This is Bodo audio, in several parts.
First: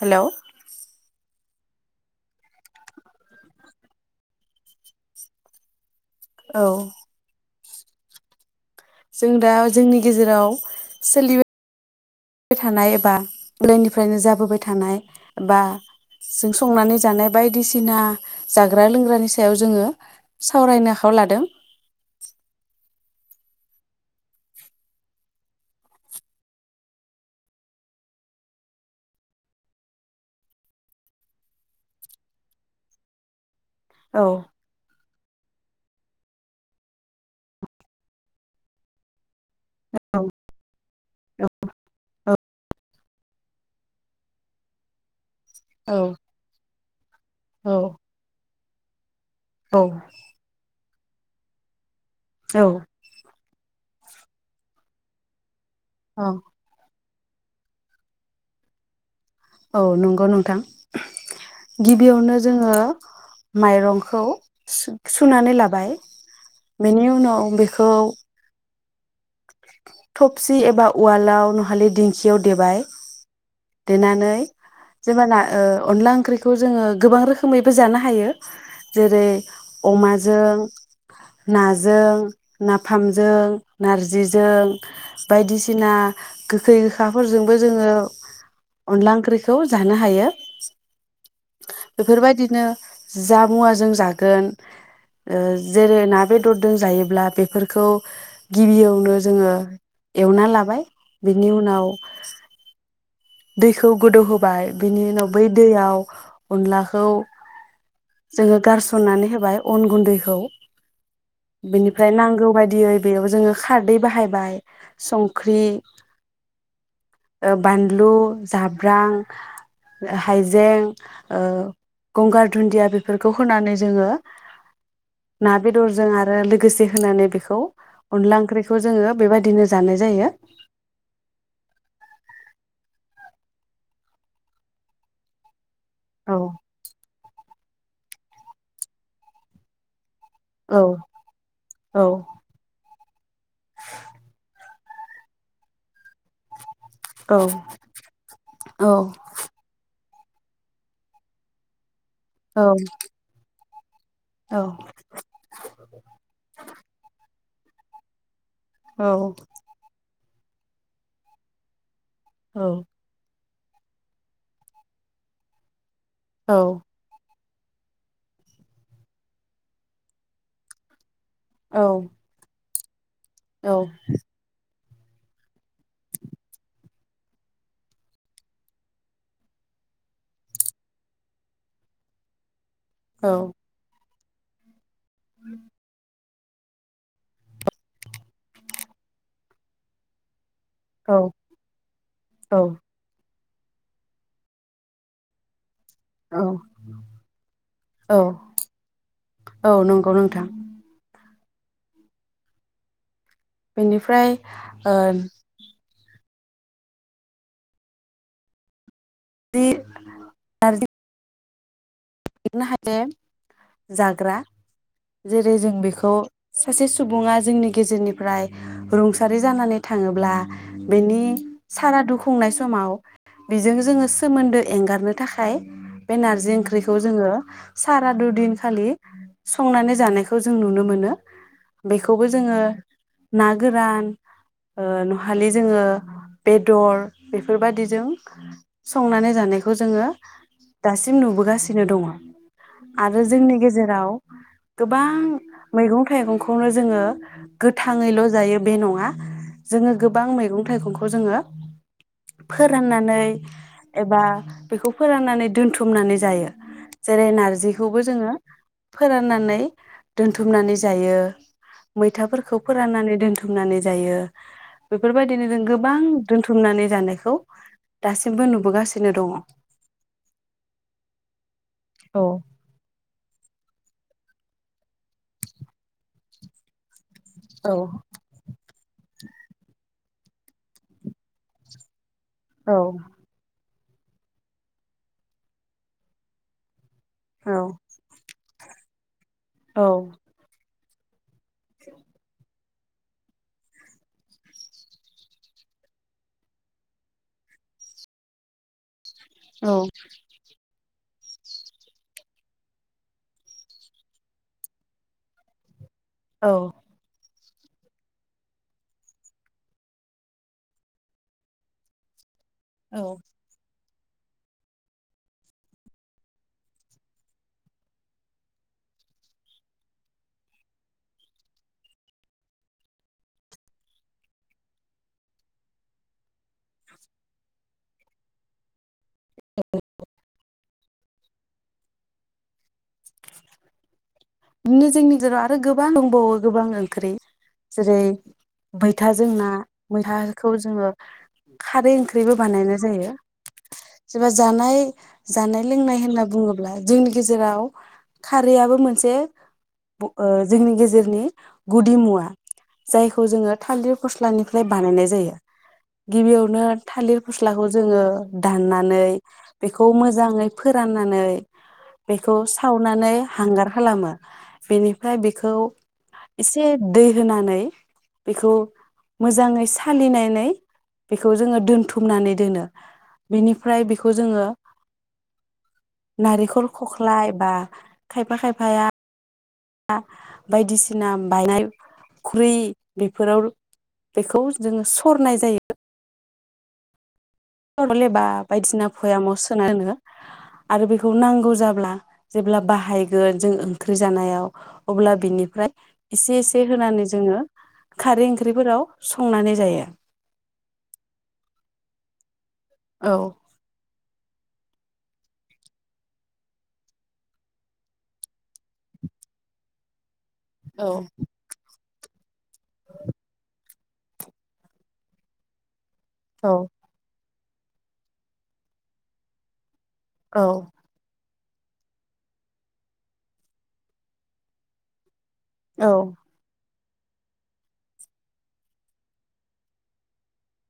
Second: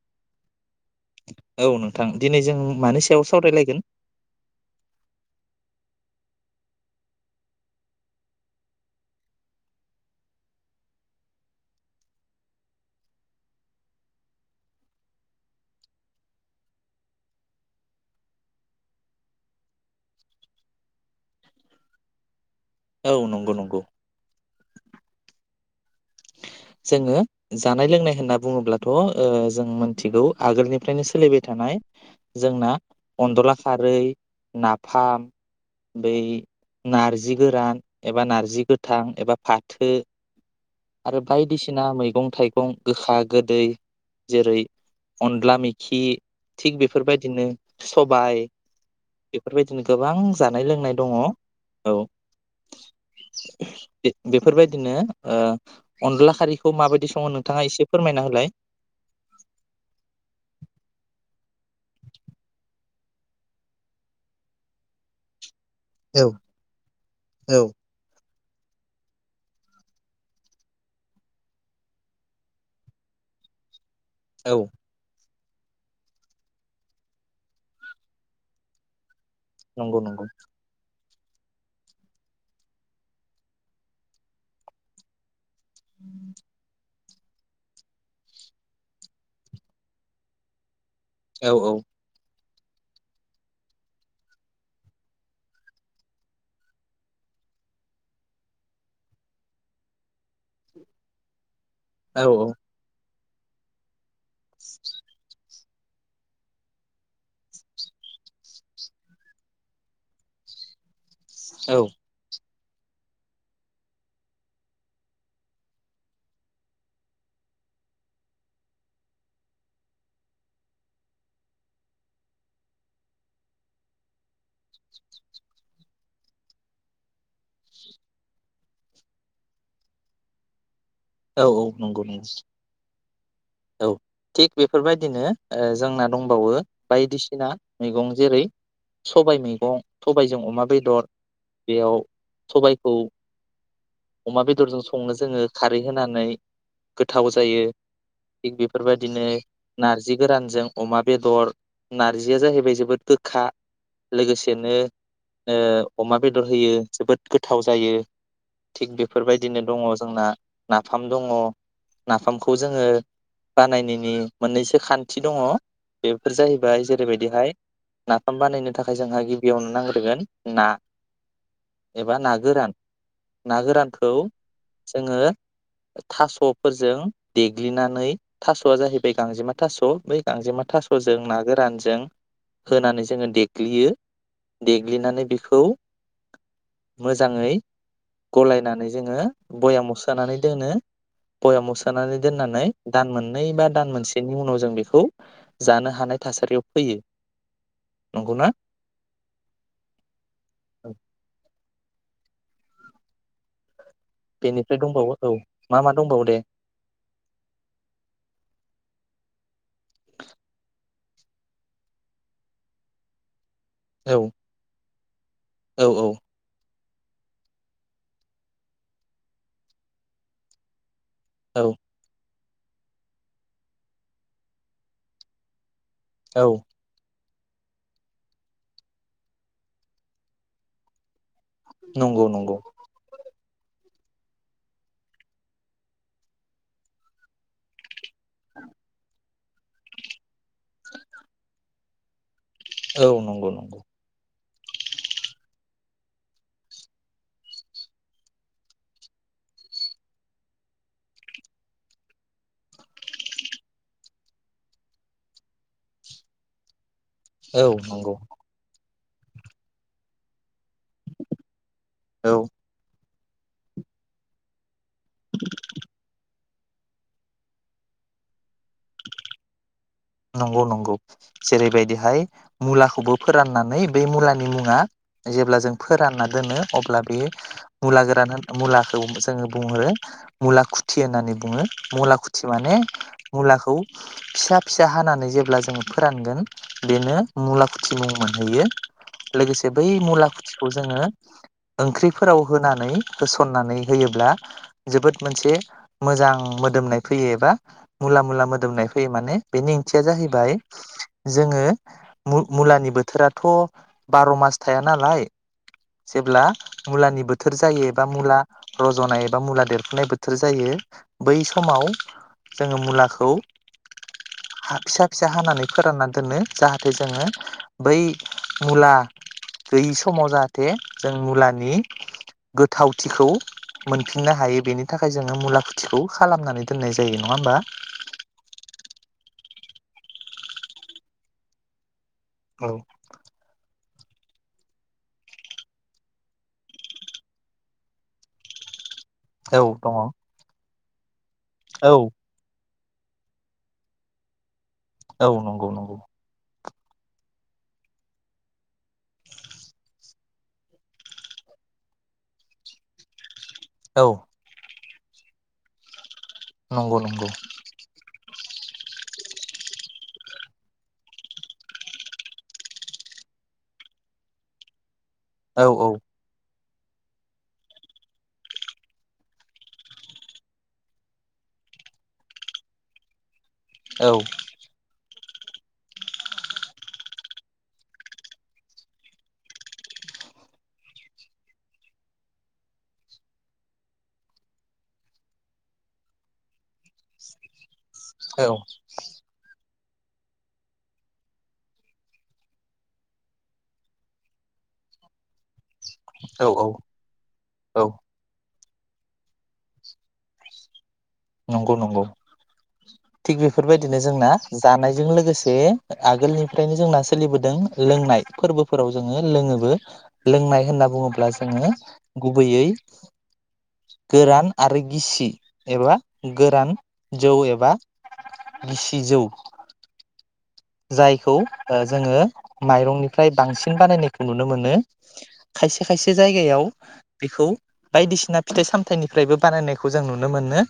हेलौ औ नोंथां दिनै जों मानि सायाव सावरायलायगोन? औ जों दा जोंनि गेजेराव सोलिबाय थानाय एबा [inaudible] निफ्रायनो जाबोबाय थानाय बबा जों संनानै जानाय बायदिसिना जाग्रा लोंग्रानि सायाव जोङो सावरायनो आखायाव लादों। औ नंगौ नंगौ। जोङो जानाय लोंनाय होनना बुङोब्लाथ' ओ जों मोनथिगौ आगोलनिफ्रायनो सोलिबाय थानाय जोंना अनद'ला खारै, औ नाफाम बै नारजि गोरान एबा नारजि गोथां एबा फाथो औ आरो बायदिसिना मैगं थाइगं गोखा गोदै जेरै अनला मेखि थिग बे बेफोरबायदिनो औ सबाय बेफोरबायदिनो औ गोबां जानाय लोंनाय दङ औ औ बेफोरबायदिनो ओ औ अनदला खारिखौ माबायदि स सङो नोंथाङा एसे फोरमायना होलाय औ नंगौ नोंथां गिबियावनो जोङो माइरंखौ सु-सुनानै लाबो बाय औ बेनि उनाव औ बेखौ थफसि एबा उवालाव नहलि दिंखियाव देबाय देनानै औ जेबोना ओ अनला ओंख्रिखौ जोङो गोबां रोखोमैबो जानो हायो जेरै नंगौ नंगौ अमाजों नाजों नाफामजों नारजिजों बायदिसिना सिना गोखै साफोरजोंबो जोङो अनला ओंख्रिखौ जानो हायो औ औ बेफोरबायदि बिदिनो जा मुवाजों जागोन ओ जेरै ना बेदरजों जायोब्ला बेफोरखौ गिबियावनो जोङो एवनानै लाबाय बिनि उनाव [unintelligible] औ दैखौ गोदौ होब बाय बिनि उनाव बै दैयाव अनलाखौ जोङो गारसननानै होबाय अन गुन्दैखौ औ बिनिफ्राय नांगौ बायदि यै बेयाव जोङो खारै बाहायबाय संख्रि ओ बानलु बानलु जाब्रां हायजें ओ गंगार दुन्दिया बेफोरखौ होनानै जोङो ना बेदरजों आरो लोगोसे होनानै बेखौ अनला ओंख्रिखौ जोङो बेबायदिनो जानाय जायो औ औ नंगौ नंगौ औ थिग बेफोरबायदिनो ओ जोंना औ दंबावो बायदिसिना मैगं जेरै सबाय मैगं सबायजों अमा औ बेदर बेयाव औ सबाइखौ अमा बेदरजों स संनो‌ जोङो खा रै होनानै गोथाव जायो औ थिग औ बेफोरबायदिनो नारजि जि गोरानजों अमा बेदर नारजिया जाहैबाय जोबोद गोखा औ लोगोसेनो ओ अमा बेदर होयो जोबोद गोथाव जायो थिग औ बेफोरबायदिनो दङ जोंना नाफाम दङ नाफामखौ औ जोङो बानायनायनि मोननैसो खान्थि दङ बेफोर जाहैबाय जेरैबायदिहाय नाफाम बानायनो थाखाय जोंहा गिबियावनो नांग्रोगोन ना औ एबा ना गोरान ना गोरानखौ जोङो थास'फोरजों देग्लिनानै थास'आ जाहैबाय गांजेमा थास' बै गांजेमा थास'जों ना गोरानजों होनानै जोङो औ देग्लियो दे ग्लिनानै बेखौ मोजाङै गलायनानै जोङो बयामाव सो सोनानै दोनो बयामाव सोनानै दोननानै औ दान मोन नै बा दान मोनसेनि उनाव जों बेखौ जानो हानाय औ थासारियाव फैयो औ नंगौना औ नंगौ नोंथां बेनिफ्राय बेनिफ्राय ओ दंबावो औ मा मा दंबावो दे [unintelligible] नारजि [unintelligible] औ जाग्रा जेरै जों औ बेखौ औ सासे सुबुङा जोंनि गेजेरनिफ्राय रुंसारि जानानै थाङोब्ला बेनि औ सारादुखौ खुंनाय समाव बेजों जोङो सोमोनदो एंगारनो थाखाय बे औ नारजि ओंख्रि जोङो सारादुदिनखालि संनानै जानायखौ जों नुनो मोनो बेखौबो नंगौ नंगौ जोङो ना गोरान ओ नहलि जोङो बेदर बेफोरबादिजों संनानै जानायखौ जोङो दासिम नुबोगासिनो सिनो दङ औ आरो नंगौ जोंनि नंगौ गेजेराव गोबां मैगं थाइगंखौनो जोङो गोथाङैल' जायो बे नङा जोङो गोबां मैगं थाइगंखौ जोङो फोराननानै एबा बेखौ फोराननानै दोनथुमनानै जायो जेरै औ नारजिखौबो नंगौ जोङो फोराननानै दोनथुमनानै जायो औ मैथाफोरखौ फोराननानै दोनथुमनानै जायो बेफोरबायदिनो जों गोबां बुथुमनानै जानायखौ दासिमबो नुबोगासिनो दङ नंगौ नंगौ जेरैबायदिहाय औ मुलाखौबो फोराननानै बे मुलानि मुङा जेब्ला जों फोरानना दोनो अब्ला बे मुला औ गोरान मुला जोङो बुंहरो मुलाखुथि होननानै बुङो मुलाखु थि माने मुलाखौ [unintelligible] फिसा हानानै जेब्ला जोङो फोरानगोन बेनो औ मुला खुथि मुं मोनहैयो लोगोसे बै औ मुला खौ‌ जोङो ओंख्रिफोराव होनानै होसनानै होयोब्ला जोबोद मोनसे मोजां मोदोमनाय फैयो एबा मुला मुला मोदोमनाय फैयो माने बेनि औ ओंथिया जाहैबाय जोङो मु-मुलानि बोथोराथ' बार' मास थाया नालाय जेब्ला औ मुलानि बोथोर बोथोर जायो एबा मुला रज'नाय एबा मुला देरफुनाय बोथोर जायो बै समाव जोङो मुलाखौ फिसा फिसा हानानै फोरानना दोनो जाहाथे जोङो बै मुला गैयि समाव जाहाथे जों मुलानि गोथावथिखौ मोनफिननो हायो बेनि थाखाय जोङो मुला खुथिखौ खालामनानै दोननाय जायो नङा होमबा [unintelligible] औ बिदिनो जोंनि गेजेराव आरो गोबां दंबावो गोबां ओंख्रि जेरै बै मैथा जों ना दङ औ मैथाखौ जोङो खारै ओंख्रिबो बानायना जायो सोरबा जानाय औ जानाय नंगौ नंगौ लोंनाय होनना बुङोब्ला अब्ला जोंनि गेजेराव खारैयाबो मोनसे ओ जोंनि गेजेरनि गुदि मुवा जायखौ जोङो थालिर औ फस्लानिफ्राय बानायनाय जायो गिबियावनो नंगौ थालिर नंगौ फस्लाखौ जोङो दाननानै बेखौ मोजाङै फोराननानै बेखौ सावनानै हांगार खालामो बेनि ओमफ्राय बेखौ औ औ एसे एसे दै होनानै बेखौ मोजाङै सालिनानै बेखौ जोङो दोनथुमनानै दोनो बेनिफ्राय बेखौ औ जोङो नारेंखल खख्लाय बा खायफा खायफाया बायदिसिना बायनाय खुरै बेफोराव बेखौ जोङो सरनाय जायो [unintelligible] बा औ बायदिसिना भयामाव सोना दोनो आरो बेखौ नांगौ जाब्ला जेब्ला बाहायगोन जों ओंख्रि जानायाव अब्ला बिनिफ्राय एसे औ एसे औ होनानै जोङो औ खारै ओंख्रि फोराव संनानै जायो नंगौ नंगौ थिग औ बेफोरबायदिनो जोंना जानायजों लोगोसे आगोलनिफ्रायनो जोंना सोलिबोदों लोंनाय फोरबोफोराव जोङो लोङोबो लोंनाय औ होनना बुङोब्ला जोङो गुबैयै गोरान आरो गिसि एबा गोरान जौ एबा बा गिसिजौ औ औ जायखौ ओ जोङो माइरंनिफ्राय बांसिन बानायनायखौ नुनो मोनो खायसे खायसे जायगायाव बेखौ बायदिसिना फिथाइ सामथाइनिफ्रायबो बानायनायखौ जों नुनो मोनो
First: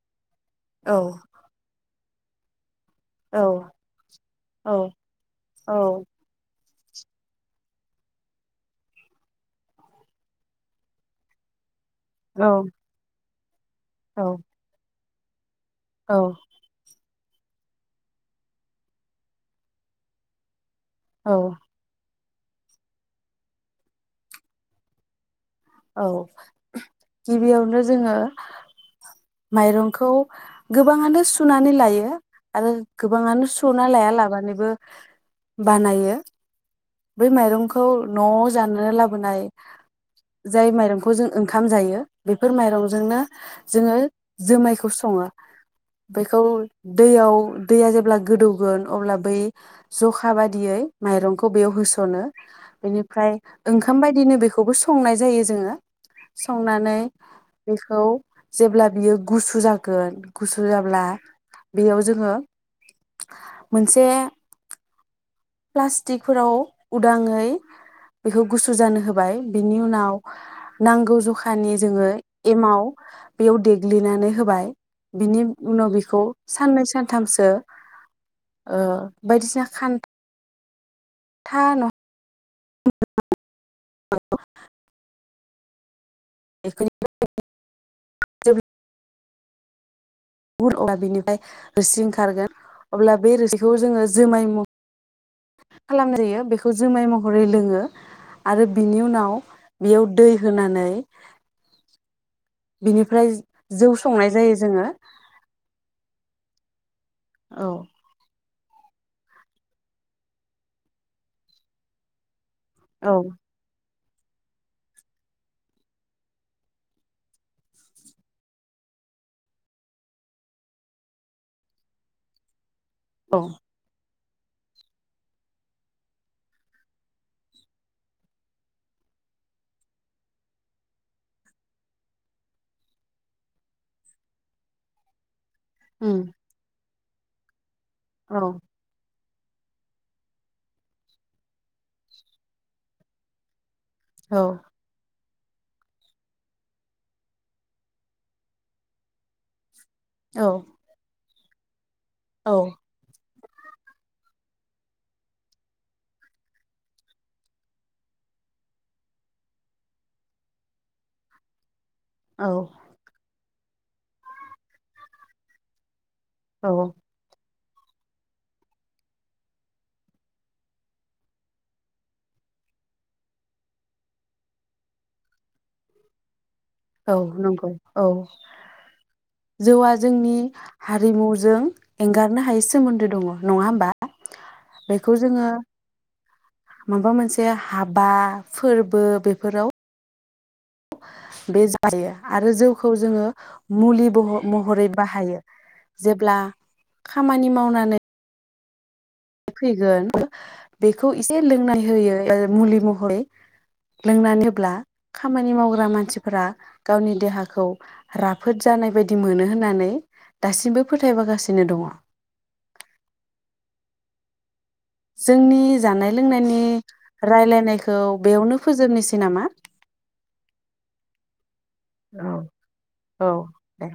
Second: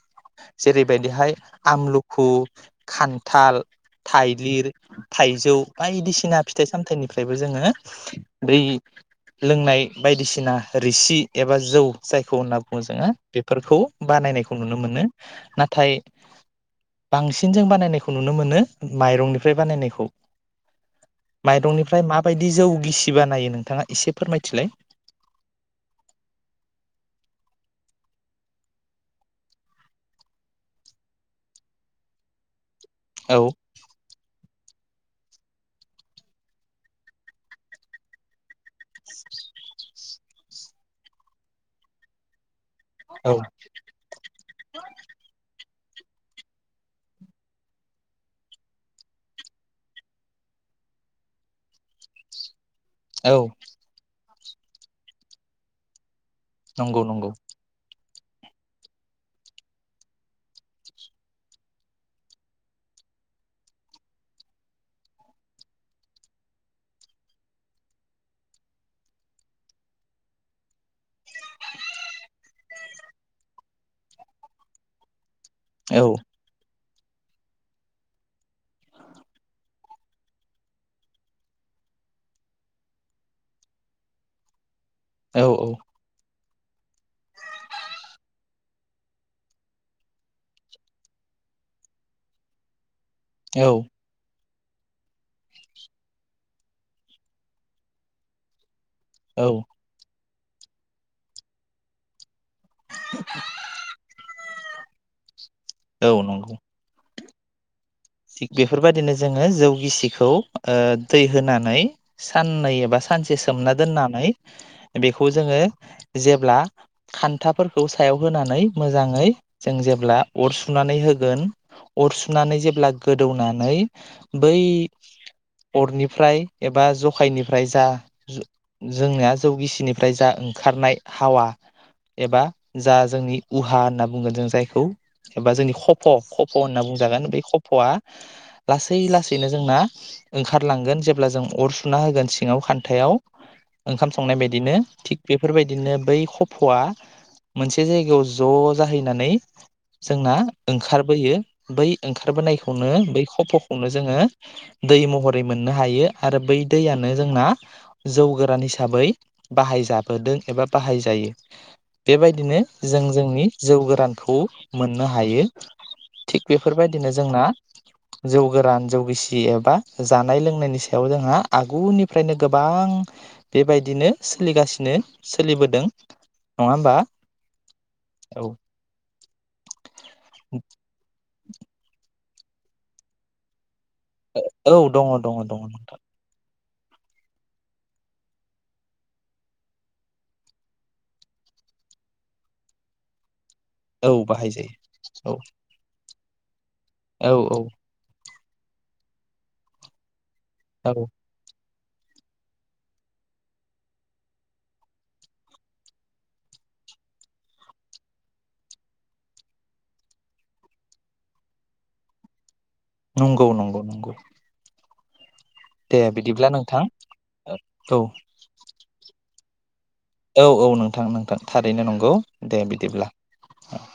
जेरैबायदिहाय आमलु खु खान्थाल थाइलिर औ-औ-औ-औ-औ-औ-औ-औ-औ थाइजौ बायदिसिना फि फिथाइ सामथाइनिफ्रायबो जोङो दै लोंनाय बायदिसिना रिसि एबा जौ जायखौ होनना बुङो जोङो फोरखौ बानायनायखौ नुनो मोनो ना थाय बांसिन जों बानायनायखौ नुनो मोनो माइरंनि [unintelligible] बानायनायखौ माइरंनिफ्राय मा माबायदि जौ गिसिबा नायो नोंथाङा एसे फोरमायथिलाय औ गिबियावनो जोङो माइरंखौ गोबाङानो सुनानै लायो आरो औ गोबाङानो सना लाया लाबानो ब बानायो बे माइरंखौ न' जाना लाबोनाय जाय माइरंखौ जों ओंखाम जायो बे फोर माइरंजोंनो औ जोङो जोमायखौ सङो बेखौ दैयाव दैया जेब्ला गोदौगोन अब्ला बै जखा बादियै माइरंखौ बेयाव होस'नो। बेनिफ्राय औ ओंखाम बायदिनो बेखौ स संनाय जायो जोङो। संनानै नंगौ नंगौ बेखौ जेब्ला बियो गुसु जागोन गुसु जाब्ला बेयाव जोङो मोनसे प्लास्टिकफोराव उदाङै बेखौ गुसु जानो होबाय बिनि उनाव नांगौ ज अखानि जोङो एमाव बेयाव देग्लिनानै होबाय बिनि उनाव औ बेखौ सानै सान थामसो ओ बायदिसिना खान था [unintelligible] औ औ [unintelligible] बिनिफ्राय रोसि ओंखारगोन अब्ला बे औ रोसिखौ जोङो जुमाय मुं खालामजायो बेखौ जुमाय महरै लोङो आरो बिनि उनाव औ बेयाव [unintelligible] होनानै बिनिफ्राय जौ संनाय जायो जोङो औ नंगौ औ थिग बेफोरबायदिनो जोङो जौ गिसिखौ ओ दै होनानै साननै एबा औ सानसे सोमना दोननानै जोङो जोङो खान्थाफोरखौ सायाव होनानै मोजाङै जों जेब्ला अर सुनानै होगोन अर सुनानै जेब्ला औ गोदौनानै बै अरनिफ्राय एबा जखायनिफ्राय जा जोंनिया जौगिसिनिफ्राय जा ओंखारनाय हावा एबा जा जोंनि उहा होनना बुंगोन जों जायखौ एबा जोंनि खप' उम खप' होनना बुं जागोन [unintelligible] क'फवा औ लासै लासै बेनो जोंना ओंखारलांगोन जेब्ला जों अर सुना होगोन सिङाव खान्थायाव ओंखाम संनाय औ बायदिनो बेफोर बायदिनो बै खफ'आ मोनसे जायगायाव ज' जाहैनानै जोंना औ ओंखारबोयो बै ओंखारबोनाय औ बै खफ'खौनो जोङो दै महरै मोननो हायो आरो बै दैयानो जोंना जौ गोरान हिसाबै बाहायजाबोदों एबा बाहायजायो औ बेबायदिनो जों जोंनि जौ गोरानखौ मोननो हायो थिग औ बेफोरबायदिनो जोंना जौ गोरान जौगिसि एबा जानाय लोंनायनि सायाव जोंहा आगुनिफ्रायनो गोबां बेबायदिनो सोलिगासिनो सोलिबोदों होमबा औ नंगौ औ जौआ जोंनि हारिमु जों एंगारनो हायै सोमोन्दो दङ नङा होमबा औ दङ बेखौ दङ जोङो दङ माबा मोनसेया बे जायो आरो जौखौ जोङो मुलि औ बाहायजायो महरै औ बाहायो जेब्ला औ खामानि औ मावनानै फैगोन औ बेखौ एसे लोंनाय होयो मुलि महै लोंनानैब्ला खामानि मावग्रा मानसिफोरा गावनि देहाखौ राफोद जानाय बायदि मोनो होननानै दासिमबो फोथायबोगासिनो दङ। नंगौ नंगौ नंगौ जोंनि दे जानाय बिदिब्ला लोंनायनि नोंथां रायलायनायखौ औ बेयावनो फोजोबनिसै नामा? औ औ नोंथां नोंथां थारैनो नंगौ औ दे बिदिब्ला औ दे